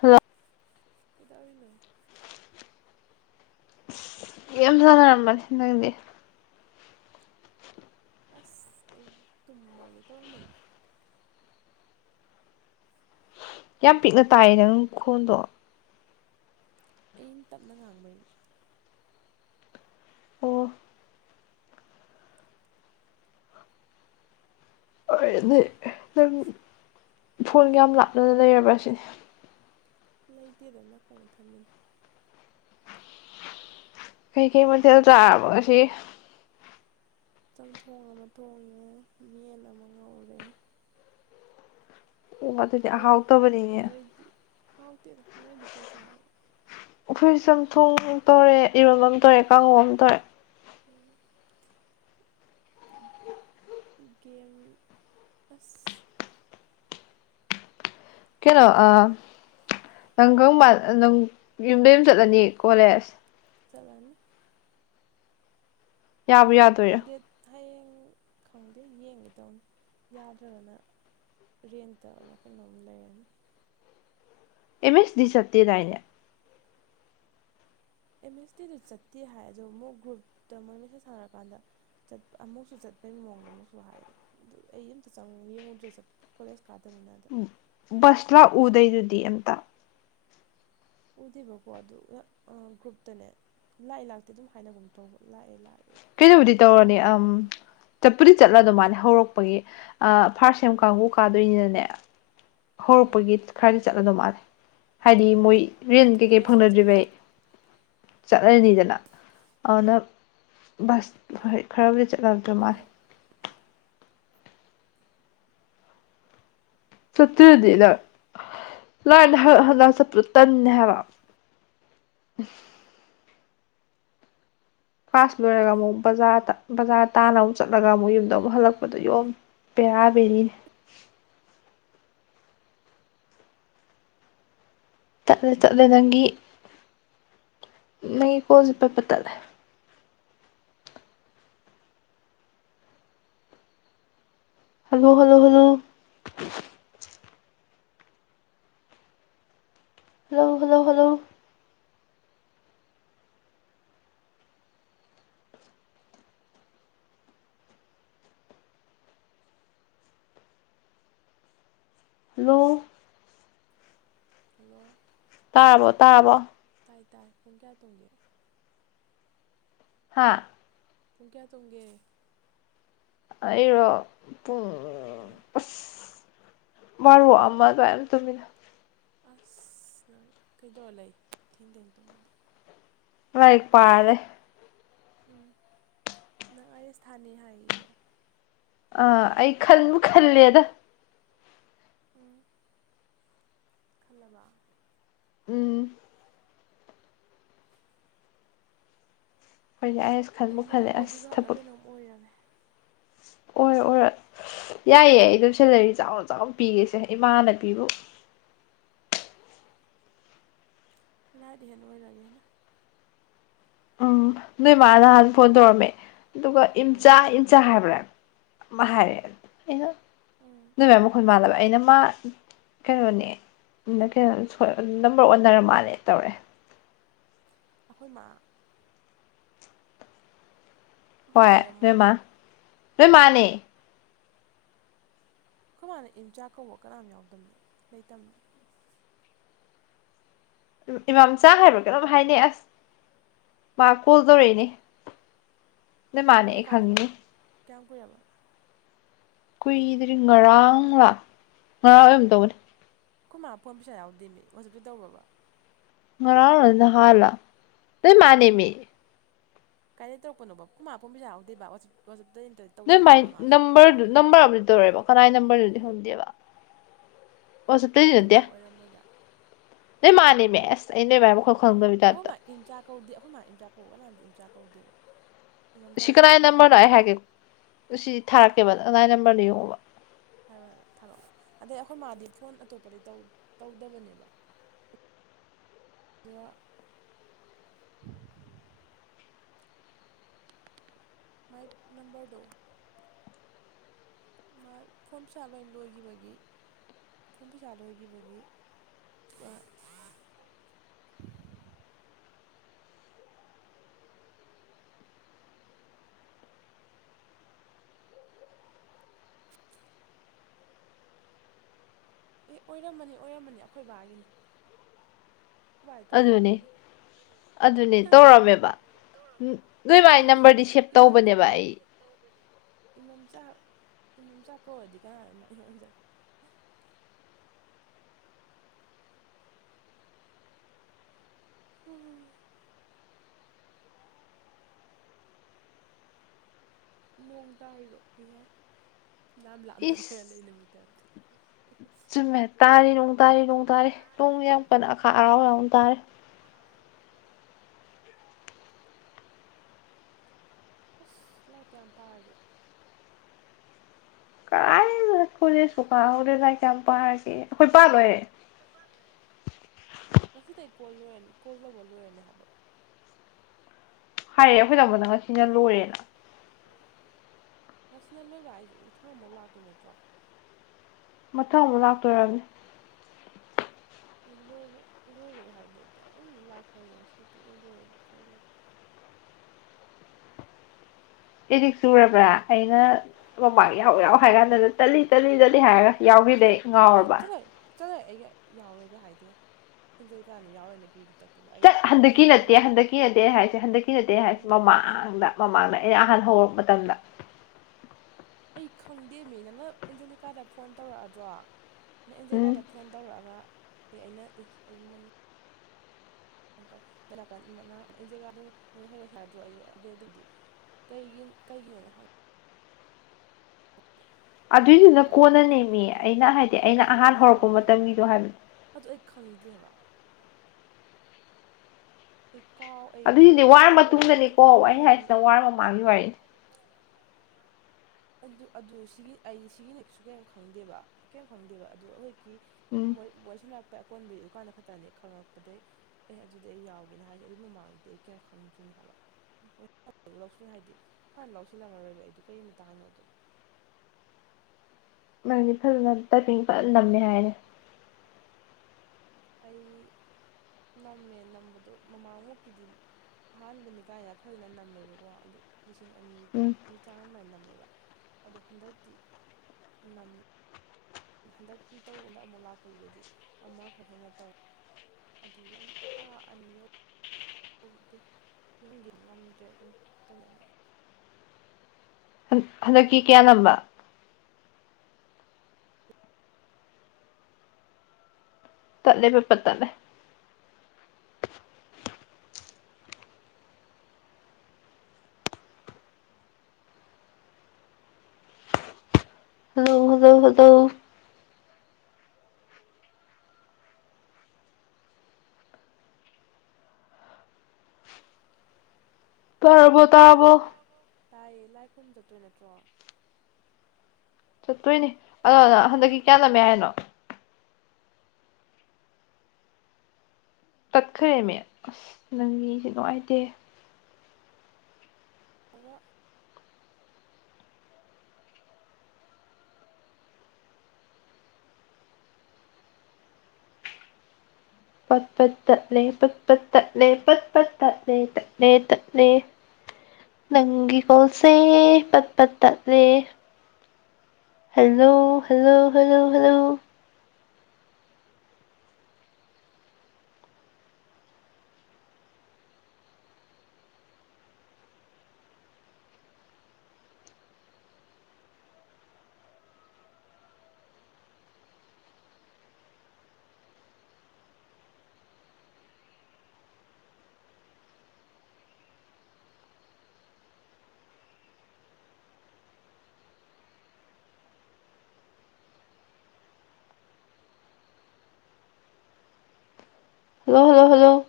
ꯍꯂ ꯀꯗꯥꯔꯤꯅꯣ ꯌꯥꯝ ꯁꯥꯟꯅꯔꯝꯕꯅꯤ ꯅꯪꯗꯤ ꯑꯁ ꯑꯩ ꯇꯨꯝꯃꯒꯦ ꯇꯧꯔꯛꯃꯅꯤ ꯌꯥꯝ ꯄꯤꯛꯅ ꯇꯥꯏꯌꯦ ꯅꯪ ꯈꯣꯟꯗꯣ ꯑꯩꯅ ꯇꯞꯅ ꯉꯥꯡꯕꯩꯅꯦ ꯑꯣ ꯑꯦꯅꯤ ꯐ ꯐꯣꯟꯒ ꯌꯥꯝ ꯂꯥꯞꯅꯅ ꯂꯩꯔꯕ ꯑꯁꯤ ꯂꯩꯇꯦꯗ ꯅꯥꯀꯣꯡꯅ ꯊꯝꯃꯤꯅꯦ ꯀꯩ ꯀꯩ ꯃꯊꯦꯜ ꯆꯥꯔꯕ ꯑꯁꯤ ꯆꯝꯊꯣꯡ ꯑꯃ ꯊꯣꯡꯉꯦ ꯌꯦꯟ ꯑꯃ ꯉꯧꯔꯦ ꯑꯣ ꯑꯗꯨꯗꯤ ꯅꯣꯏꯗꯤ ꯑꯍꯥꯎꯇꯕꯅꯤꯅꯦ ꯅꯣꯏꯗꯤ ꯍꯥꯎꯇꯦꯗ ꯅꯣꯏꯗꯤ ꯀꯩ ꯆꯥꯔꯕꯣ ꯎꯈꯨꯁ ꯌꯥꯝꯝꯊꯣꯡ ꯇꯧꯔꯦ ꯏꯔꯣꯜ ꯑꯃ ꯇꯧꯔꯦ ꯀꯥꯡꯍꯧ ꯑꯃ ꯇꯧꯔꯦ ꯎꯝ ꯒꯦꯝ ꯑꯁ ꯀꯩꯅꯣ ꯅꯪꯒꯪꯕꯥ ꯅꯪ ꯌꯨꯝꯗ ꯌꯨꯝ ꯆꯠꯂꯅꯤ ꯀꯣꯂꯦꯖ ꯆꯂꯅꯤ ꯌꯥꯎ ꯌꯥꯗꯣꯏ ꯗꯦꯠ ꯍꯌꯦꯡ ꯈꯪꯗꯦ ꯌꯦꯡꯒꯦ ꯇꯧꯅꯤ ꯌꯥꯗ꯭ꯔꯒꯅ ꯔꯦꯟꯦꯟ ꯇꯔꯛ ꯀꯩ ꯅꯍꯝ ꯂꯩꯒꯔꯅꯤ ꯑꯦꯝ ꯑꯦꯁ ꯗꯤ ꯆꯠꯇꯦꯗꯥꯏꯅꯦ ꯑꯦꯝ ꯑꯦꯁ ꯇꯗꯤꯗꯨ ꯆꯠꯇꯦ ꯍꯥꯏ ꯑꯣ ꯃꯨꯛ ꯒ꯭ꯔꯨꯞꯇ ꯃꯣꯏ ꯃꯦꯁꯦꯖ ꯁꯥꯟꯅꯔꯀꯥꯟꯗ ꯆꯠꯄ ꯑꯃꯨꯛꯁꯨ ꯆꯠꯄꯩ ꯃꯑꯣꯡꯗ ꯑꯃꯨꯛꯁꯨ ꯍꯥꯏ ꯑꯗꯨ ꯑꯩ ꯑꯃꯝꯇ ꯆꯪ ꯌꯦꯡꯉꯨꯗ꯭ꯔꯦ ꯆꯠꯄ ꯀꯂꯁ ꯀꯥꯗꯃꯤꯟꯅꯗ ꯕꯁꯂꯥꯛ ꯎꯗꯣꯏꯗꯨꯗꯤ ꯑꯝꯇ ꯎꯗꯦꯕꯀꯣ ꯑꯗꯨ ꯒ꯭ꯔꯨꯞꯇꯅꯦ ꯂꯥꯛꯑꯦ ꯂꯥꯛꯇꯦ ꯑꯗꯨꯝ ꯍꯥꯏꯅꯒꯨꯝ ꯇꯧꯕ ꯂꯥꯛꯑꯦ ꯂꯥꯛꯑꯦ ꯀꯩꯅꯩꯅꯕꯨꯗꯤ ꯇꯧꯔꯅꯤ ꯂꯥꯛꯑꯦ ꯑ ꯀꯥꯏꯅ ꯑꯃꯨꯛ ꯆꯠꯄꯨꯗꯤ ꯆꯠꯂ ꯑꯗꯨ ꯃꯥꯅ ꯍꯧꯔꯛꯄꯒꯤ ꯐꯥꯔꯁ ꯁꯦꯝ ꯎꯝ ꯀꯥꯡꯕꯨ ꯄꯥꯗꯣꯏꯅꯤꯅꯅꯦ ꯑꯥ ꯍꯧꯔꯛꯄꯒꯤ ꯈꯔꯗꯤ ꯆꯠꯂꯗꯧ ꯃꯥꯜꯂꯦ ꯍꯥꯏꯗꯤ ꯃꯣꯏ ꯔꯦꯟ ꯑꯪ ꯀꯩꯀꯩ ꯈꯔꯗꯤ ꯐꯪꯅꯗ꯭ꯔꯤꯔꯤꯕꯩ ꯆꯠꯂꯅꯤ ꯆꯠꯅꯔꯅꯤꯗꯅ ꯑꯗꯨꯅ ꯕꯁ ꯍꯣꯏ ꯈꯔꯕꯨꯗꯤ ꯆꯠꯂꯗꯣ ꯃꯥꯜꯂ ꯆꯠꯇꯔꯗꯤ ꯅ ꯂꯥꯏꯅ ꯍꯟꯗꯛ ꯆꯠꯄꯗ ꯇꯟꯅꯦ ꯍꯥꯏꯕ ꯑ ꯀ꯭ꯂꯥꯁ ꯂꯣꯏꯔꯒ ꯑꯃꯨꯛ ꯕꯖꯥꯔꯗ ꯕꯖꯥꯔ ꯇꯥꯅ ꯑꯃꯨꯛ ꯆꯠꯂꯒ ꯑꯃꯨꯛ ꯌꯨꯝꯗ ꯑꯃꯨꯛ ꯍꯜꯂꯛꯄꯗꯣ ꯌꯣꯝꯅꯤ ꯄꯔꯕꯔꯤ ꯇꯠꯂꯦ ꯇꯠꯂꯦ ꯅꯪꯒꯤ ꯅꯪꯒꯤ ꯀꯣꯟꯜꯁꯦ ꯄꯠꯄ ꯇꯠꯂꯦ hello hello hello hello hello hello hello hello ꯇꯥꯕꯣ ꯇꯥꯕꯣ ꯇꯥꯏ ꯇꯥꯏ ꯄꯨꯡ ꯀꯌꯥ ꯇꯨꯡꯒꯦ ꯍꯥꯥ ꯄꯨꯡ ꯀꯌꯥ ꯇꯨꯡꯒꯦ ꯑꯩꯔꯣ ꯎꯝ ꯑꯁ ꯋꯥꯔꯣ ꯑꯃ ꯑꯗꯨꯃꯥꯏꯅ ꯇꯨꯃꯤꯟꯅ ꯑꯁ ꯅꯪ ꯀꯩꯗꯧꯔ ꯂꯩ ꯊꯦꯡ ꯊꯦꯡ ꯇꯨꯝꯃꯗꯤ ꯂꯏ ꯄꯥꯗꯦ ꯎꯝ ꯅꯪ ꯑꯩ ꯑꯦꯁ ꯊꯥꯅꯤ ꯍꯥꯏꯌꯦꯌꯦ ꯑꯥ ꯑꯩ ꯈꯟꯕꯨ ꯈꯜꯂꯦꯗ ꯎꯝ ꯈꯜꯂꯕ ꯎꯝ ꯑꯩꯣꯏ ꯑ ꯑꯩ ꯅꯪ ꯕꯣꯗꯤ ꯒꯥꯔꯗꯂ ꯀꯩꯅꯣꯝ ꯑꯣꯏꯔꯒꯦ ꯑꯣꯏꯔ ꯑꯣꯏꯔꯣ ꯌꯥꯏꯌꯦ ꯑꯩ ꯑꯗꯨꯝ ꯁꯦꯂꯔꯤ ꯆꯥꯎꯅ ꯆꯥꯎꯅ ꯄꯤꯒꯧꯁꯦ ꯏꯃꯥꯅꯕꯤꯕꯨ ꯂꯥꯏꯗ ꯍꯦꯟ ꯑꯣꯏꯔꯒꯦ ꯑꯩꯅ ꯎꯝ ꯅꯣꯏ ꯏꯃ ꯅꯍꯥꯟ ꯐꯣꯟ ꯇꯧꯔꯝꯃꯦ ꯑꯗꯨꯒ ꯏꯝꯆꯥ ꯎꯝ ꯏꯟꯆꯥ ꯍꯥꯏꯕ꯭ꯔꯥ ꯑꯃ ꯍꯥꯏꯔꯦ ꯑꯩꯅ ꯎꯝ ꯅꯣꯏ ꯃꯥꯢ ꯃꯈꯣꯟ ꯃꯥꯜꯂꯕ ꯑꯩꯅ ꯃꯥ ꯀꯩꯅꯣꯅꯦ ꯀꯩꯅꯣ ꯅꯝꯕꯔ ꯑꯣꯟꯅꯔ ꯃꯥꯜꯂ ꯇꯧꯔꯦ ꯑꯩꯈꯣꯏ ꯃꯥ ꯑꯩꯈꯣꯏ ꯃꯥ ꯍꯣꯏ ꯅꯣꯏ ꯑꯣꯏꯔꯝꯃꯣꯏ ꯃꯥ ꯅꯣꯏ ꯃꯥꯅꯦ ꯑꯈꯣꯏ ꯃꯥꯅ ꯏꯝꯆꯥꯥ ꯀꯧꯕ ꯀꯅꯥꯝ ꯌꯥꯎꯇꯝꯅꯤ ꯂꯩꯇꯝꯅꯤ ꯏꯃꯥꯝꯆꯥ ꯍꯥꯏꯕ꯭ꯔꯥ ꯀꯩꯅꯣꯝ ꯍꯥꯏꯅꯩ ꯑꯁ ꯃꯥ ꯀꯣꯜ ꯇꯧꯔꯛꯏꯅꯦ ꯅꯣꯏ ꯃꯥꯅꯦ ꯀꯔꯝ ꯑꯩ ꯀꯥꯟꯗꯅꯣ ꯈꯪꯉꯤꯅꯦ ꯀꯌꯥꯝ ꯀꯨꯏꯔꯕꯅꯣ ꯀꯨꯏꯗ꯭ꯔꯤ ꯉꯔꯥꯡ ꯂꯥ ꯉꯔꯥꯡ ꯑꯣꯏꯒꯨꯝ ꯇꯧꯕꯅꯤ ꯑꯩꯈꯣꯏ ꯃꯥ ꯐꯣꯟ ꯄꯩꯁꯥ ꯌꯥꯎꯗꯦ ꯃꯤ ꯑꯣꯖꯞꯇꯩ ꯇꯧꯕ꯭ꯔꯕ ꯉꯔꯥꯡꯂ ꯅꯍꯥꯂ ꯅꯣꯢ ꯃꯥꯅꯦꯃꯤ ꯀꯥꯏꯗꯩ ꯇꯧꯔꯛꯄꯅꯣꯕ ꯑꯈꯣꯢ ꯃꯥ ꯐꯣꯟ ꯄꯩꯁꯥꯁꯨ ꯌꯥꯎꯗꯦꯕ ꯋꯥꯆꯞꯇꯩ ꯅꯇ꯭ꯔꯗꯤ ꯅꯣꯏ ꯃꯥꯏ ꯅꯝꯕꯔꯗꯨ ꯅꯝꯕꯔ ꯑꯃꯗꯤ ꯇꯧꯔꯛꯑꯦꯕ ꯀꯅꯥꯏ ꯅꯝꯕꯔꯅꯣꯗꯤ ꯈꯡꯗꯦꯕ ꯋꯥꯆꯞꯇꯩꯗꯤ ꯑꯩꯈꯣꯏ ꯅꯠꯇꯦ ꯃꯥ ꯑꯣꯏꯔꯝꯃꯣꯏꯗ ꯅꯣꯏ ꯃꯥꯅꯦꯃꯤ ꯑꯦꯁ ꯑꯩ ꯅꯣꯏꯃꯥꯏ ꯃꯈꯣꯟ ꯈꯪꯗꯕꯩ ꯇꯥꯢꯞꯇ ꯏꯟꯆꯥ ꯀꯧꯗꯦ ꯑꯩꯈꯣꯏ ꯃꯥ ꯏꯟꯆꯥꯥ ꯀꯧꯗꯦꯗ ꯁꯤ ꯀꯧꯕ ꯀꯅꯥꯏ ꯀꯅꯥꯝ ꯅꯝꯕꯔꯅꯣ ꯑꯩ ꯌꯥꯎꯗꯦꯕ ꯍꯥꯏꯒꯦꯀꯣ ꯁꯤ ꯊꯔꯛꯀꯦꯕ ꯀꯅꯥꯏ ꯅꯝꯕꯔꯅꯣ ꯌꯦꯡꯉꯣꯕ ꯍꯥꯏꯔꯣ ꯍꯥꯏꯔꯣ ꯊꯥꯔꯛꯑꯣ ꯑꯗꯩ ꯑꯩꯈꯣꯏ ꯃꯥꯗꯤ ꯐꯣꯟ ꯑꯇꯣꯞꯄꯗꯩ ꯇꯧꯗꯕꯅꯦꯕ ꯑꯗꯨꯒ ꯃꯥꯏ ꯅꯝꯕꯔꯗꯨ ꯃꯥꯢ ꯐꯣꯟ ꯄꯩꯁꯥ ꯂꯣꯏ ꯂꯣꯏꯒꯤꯕꯒꯤ ꯐꯨꯟ ꯄꯩꯁꯥ ꯂꯣꯏꯈꯤꯕꯒꯤ ꯃꯥ ꯑꯦ ꯑꯣꯏꯔꯝꯃꯅꯤ ꯑꯣꯏꯔꯝꯃꯅꯤ ꯑꯩꯈꯣꯏ ꯕꯥꯒꯤꯅꯤ [unintelligible] ꯑꯈꯣꯏ ꯕꯥꯗꯩ ꯇꯧꯕ ꯑꯗꯨꯅꯦ ꯑꯣꯏꯔꯝꯃꯅꯤ ꯑꯗꯨꯅꯦ ꯑꯗꯨꯅꯦ ꯇꯧꯔꯝꯃꯦꯕ ꯅꯣꯏ ꯃꯥꯏ ꯅꯝꯕꯔꯗꯤ ꯁꯦꯞ [unintelligible] ꯇꯧꯕꯅꯦꯕ ꯑꯩ ꯏꯃ ꯏꯃꯝ ꯆꯥꯛ ꯀꯧꯔꯗꯤ ꯀꯅꯥꯅ ꯏꯃ [unintelligible] ꯎꯝ ꯅꯣꯡ ꯇꯥꯔꯤꯔꯣ ꯏꯍꯦ ꯂꯥꯝ ꯂꯥꯞ ꯅꯔ ꯏꯁ ꯂꯩꯅꯕꯩ ꯇꯥꯢꯞꯇ ꯆꯨꯝꯃꯦ ꯇꯥꯔꯤ ꯅꯣꯡ ꯇꯥꯔꯤ ꯅꯣꯡ ꯇꯥꯔꯤ ꯅꯣꯡ ꯌꯥꯝꯀꯟꯅ ꯑꯈꯥꯛ ꯑꯔꯥꯎ ꯌꯥꯎꯅ ꯇꯥꯔꯤ [unintelligible] ꯑꯁ ꯂꯥꯏꯔꯤꯛ ꯀꯌꯥꯝ ꯄꯥꯔꯒꯦ ꯀꯔꯥꯢꯅꯣꯗ ꯀꯣꯂꯦꯖꯐꯥꯎ ꯀꯥ ꯍꯧꯗ꯭ꯔꯤ ꯂꯥꯢꯔꯤꯛ ꯀꯌꯥꯝ ꯄꯥꯔꯒꯦꯌꯦ ꯑꯩꯈꯣꯏ ꯄꯥ ꯂꯣꯏꯔꯦ ꯑꯩꯈꯣꯏ ꯄꯥ ꯂꯣꯏꯔꯦ ꯉꯁꯤꯗꯩ ꯀꯣꯜ ꯂꯣꯏꯔꯅꯤ ꯀꯣꯜ ꯇꯧꯕ ꯂꯣꯏꯔꯅꯤ ꯍꯥꯏꯕ꯭ꯔꯣ ꯍꯥꯏꯔꯦ ꯑꯩꯈꯣꯏ ꯇꯥꯃꯣꯅ ꯉꯁꯤꯅ ꯂꯣꯏꯔꯦꯅ ꯉꯁꯤꯅ ꯂꯣꯏꯕ ꯍꯥꯏꯁꯤ ꯃꯊꯪ ꯑꯃꯨꯛ ꯂꯥꯛꯇꯣꯏ ꯅꯠꯇ꯭ꯔꯣ ꯃꯊꯪ ꯑꯃꯨꯛ ꯂꯥꯛꯇꯣꯏ ꯑꯣꯏꯔꯝꯅꯤ [unintelligible] ꯑꯩ ꯂꯣꯏꯕ꯭ꯔꯥ ꯂꯣꯏꯔꯦꯒꯥ ꯍꯥꯏꯕꯗꯣ ꯑꯩꯗꯤ ꯑꯗꯨꯝ ꯂꯥꯛꯈ꯭ꯔꯕꯗꯤ ꯁꯤꯗ ꯄꯨꯛꯂꯣꯏ ꯂꯣꯏꯔꯕ ꯈꯜꯂꯣꯏꯔꯦ ꯑꯦꯗꯤꯛ ꯆꯨꯔꯕ꯭ꯔꯥ ꯑꯩꯅ ꯃꯃꯥꯡ ꯌꯥꯎ ꯌꯥꯎ ꯍꯥꯏ ꯀꯥꯟꯗꯅ ꯇꯂꯤ ꯇꯂꯤ ꯇꯂꯤ ꯍꯥꯏꯔꯒ ꯌꯥꯎꯒꯤꯗꯩ ꯉꯥꯎꯔꯕ꯭ꯔ ꯆꯂ ꯑꯩꯒ ꯌꯥꯎꯔꯣꯏꯒ ꯍꯥꯏꯗꯦ ꯏꯟꯖꯔꯤꯀꯥꯅꯤ ꯌꯥꯎꯔꯣꯏꯅ ꯀ꯭ꯔꯤ ꯀ꯭ꯔꯤꯒꯤ ꯇꯛ ꯆꯠ ꯍꯟꯗꯛꯀꯤ ꯅꯠꯇꯦ ꯍꯟꯗꯛꯀꯤ ꯅꯠꯇꯦ ꯍꯥꯏꯁꯦ ꯍꯟꯗꯛꯀꯤ ꯅꯠꯇꯦ ꯍꯥꯏꯁꯦ ꯀꯔꯝꯕ ꯃꯃꯥꯡꯗ ꯃꯃꯥꯡꯗ ꯑꯩꯅ ꯑꯍꯥꯟ ꯍꯧꯔꯛ ꯃꯇꯝꯗ ꯑꯩ ꯈꯪꯗꯦꯃꯤ ꯅꯪꯅ ꯑꯦꯟꯖꯦꯂꯤꯀꯥꯗ ꯐꯣꯟ ꯇꯧꯔꯛꯑꯗ꯭ꯔꯣ ꯅꯪ ꯑꯦꯟꯖꯦꯂꯤꯀꯥꯗ ꯎꯝ ꯐꯣꯟ ꯇꯧꯔꯛꯑꯒ ꯑꯦ ꯑꯩꯅ ꯑꯦ [unintelligible] [unintelligible] ꯀꯩꯒꯤ ꯀꯩꯒꯤꯅꯣꯗ ꯍꯪꯒ ꯀꯩꯅꯣꯒꯤꯅꯤ ꯑꯗꯨꯏꯗꯨꯅ ꯆ ꯀꯩꯅꯤ ꯀ ꯈꯣꯠꯄꯅꯤ ꯀꯣꯟꯅꯅꯦꯃꯤ ꯑꯩꯅ ꯍꯥꯏꯅꯔꯦꯅ ꯍꯥꯏꯗꯤ ꯑꯩꯅ ꯑꯦ ꯑꯗꯨꯗ ꯑꯍꯥꯟ ꯑꯩꯁꯨ ꯍꯧꯔꯛꯄ ꯌꯥꯎꯅꯤ ꯃꯇꯝꯒꯤꯗꯣ ꯍꯥꯏꯔꯒ ꯍꯥꯏꯕꯅꯦ ꯑꯗꯣ ꯑꯩ ꯈꯪꯗꯦꯕ [unintelligible] ꯑꯗꯨꯏꯒꯤꯗꯤ ꯋꯥꯔ ꯀꯥꯎꯈ꯭ꯔꯦ ꯑꯩ ꯃꯇꯨꯡꯗꯅꯤꯀꯣ ꯑꯗꯨ ꯀꯩꯝ ꯑꯩ ꯅꯤꯡꯁꯤꯡꯗꯦ ꯍꯥꯏꯁꯤꯅ ꯋꯥꯔ ꯃꯃꯥꯡꯒꯤ ꯋꯥꯔꯤꯅꯤ ꯑꯗꯨ ꯑꯗꯨ ꯁꯤꯒꯤ ꯑꯩ ꯁꯤꯒꯤꯅ ꯀꯩꯁꯨ ꯀꯩ ꯈꯪꯗꯦꯕ ꯀꯩꯝ ꯈꯪꯗꯦꯕ ꯑꯗꯨ ꯑꯩꯈꯣꯏꯀꯤ ꯎꯝ [unintelligible] ꯑꯀꯣꯟꯕꯒꯤ ꯑꯗꯨꯗꯨꯀꯥꯟꯗ ꯈꯛꯇꯅꯦ ꯈꯪꯪꯂꯛꯄꯗꯒꯤꯩ ꯑꯦ ꯑꯗꯨꯗꯤ ꯑꯩ ꯌꯥꯎ ꯀꯒꯤꯅ ꯍꯥꯏꯁꯦ ꯑꯗꯨꯒꯤ ꯃꯃꯥꯡꯗꯗꯤ ꯑꯩ ꯀꯌꯥꯝꯝ ꯈꯪꯗ꯭ꯔꯤꯅꯦ ꯍꯥꯏꯕ ꯂꯧꯁꯤꯜ ꯍꯥꯏꯗꯤ ꯐꯅ ꯂꯧꯁꯤꯜꯂꯝꯃꯔꯣꯏꯕ ꯑꯩꯗꯣ ꯀꯔꯤ ꯃꯇꯥꯡꯅꯣꯗꯣ ꯅꯪꯗꯤ ꯐꯖꯅ ꯇꯥꯏꯄꯤꯡ ꯐꯖꯂꯝꯃꯦ ꯍꯥꯏꯔꯅꯤ ꯑꯩ ꯅꯝꯃꯦ ꯅꯝꯕꯗꯣ ꯃꯃꯥꯡꯃꯨꯛꯀꯤꯗꯤ ꯑꯍꯥꯟꯕꯅꯤ ꯀꯥꯏꯅ ꯐꯖꯅ ꯅꯝꯃꯦꯕꯀꯣ ꯍꯥꯏꯗꯤ ꯂꯤꯁꯤꯡ ꯎꯝ ꯑꯅꯤꯒꯤ ꯆꯥꯡ ꯑꯗꯨꯃꯥꯏꯅ ꯅꯝꯃꯦꯕ ꯑꯗꯣ ꯍꯟꯗꯛꯇꯤ ꯅꯝ ꯍꯟꯗꯛꯀꯤ ꯇꯧꯕꯗ ꯑꯃꯨꯛ ꯂꯥꯛꯄꯗꯨꯗꯗꯤ ꯑꯃ ꯈꯔ ꯍꯦꯟꯅ ꯇꯧꯋꯦ ꯑꯗꯨ ꯑꯥ ꯑꯅꯤ ꯇꯗꯤ ꯌꯨꯝꯒꯤ ꯉꯝꯗ꯭ꯔꯦ ꯑꯗꯨꯝ ꯇꯅ ꯍꯟꯗꯛꯀꯤ ꯀꯌꯥ ꯂꯝꯝꯕ ꯇꯠꯂꯦꯕ ꯄꯠ ꯇꯠꯂꯦ ꯍꯧꯗꯣ ꯍꯗꯣ [unintelligible] ꯇꯔꯕꯣ ꯇꯔꯕꯣ ꯇꯥꯏꯌꯦ ꯂꯥꯏ ꯈꯨ꯭ꯔꯔꯨꯝ ꯆꯠꯇꯣꯏ ꯅꯠꯇ꯭ꯔꯣ ꯆꯠꯇꯣꯏꯅꯦ ꯑꯗꯣꯅ ꯍꯟꯗꯛꯀꯤ ꯏꯟꯗꯤꯂꯤꯒ ꯀꯌꯥꯂꯝꯃꯦ ꯍꯥꯏꯅꯣ ꯇꯠꯈ꯭ꯔꯦꯂꯤ ꯑꯁ ꯅꯪꯒꯤꯁꯦ ꯅꯨꯡꯉꯥꯏꯇꯦꯍꯦ ꯄꯠꯄꯠ ꯇꯠꯂꯦ ꯄꯠꯄꯠ ꯇꯠꯂꯦ ꯄꯠꯄꯠꯇ ꯇꯠꯂꯦ ꯇꯠꯂꯦꯇꯠꯂꯦ ꯅꯪꯒꯤ ꯀꯣꯜꯁꯦ ꯄꯠ ꯄꯠ ꯇꯠꯂꯦ hello hello hello hello hello hello hello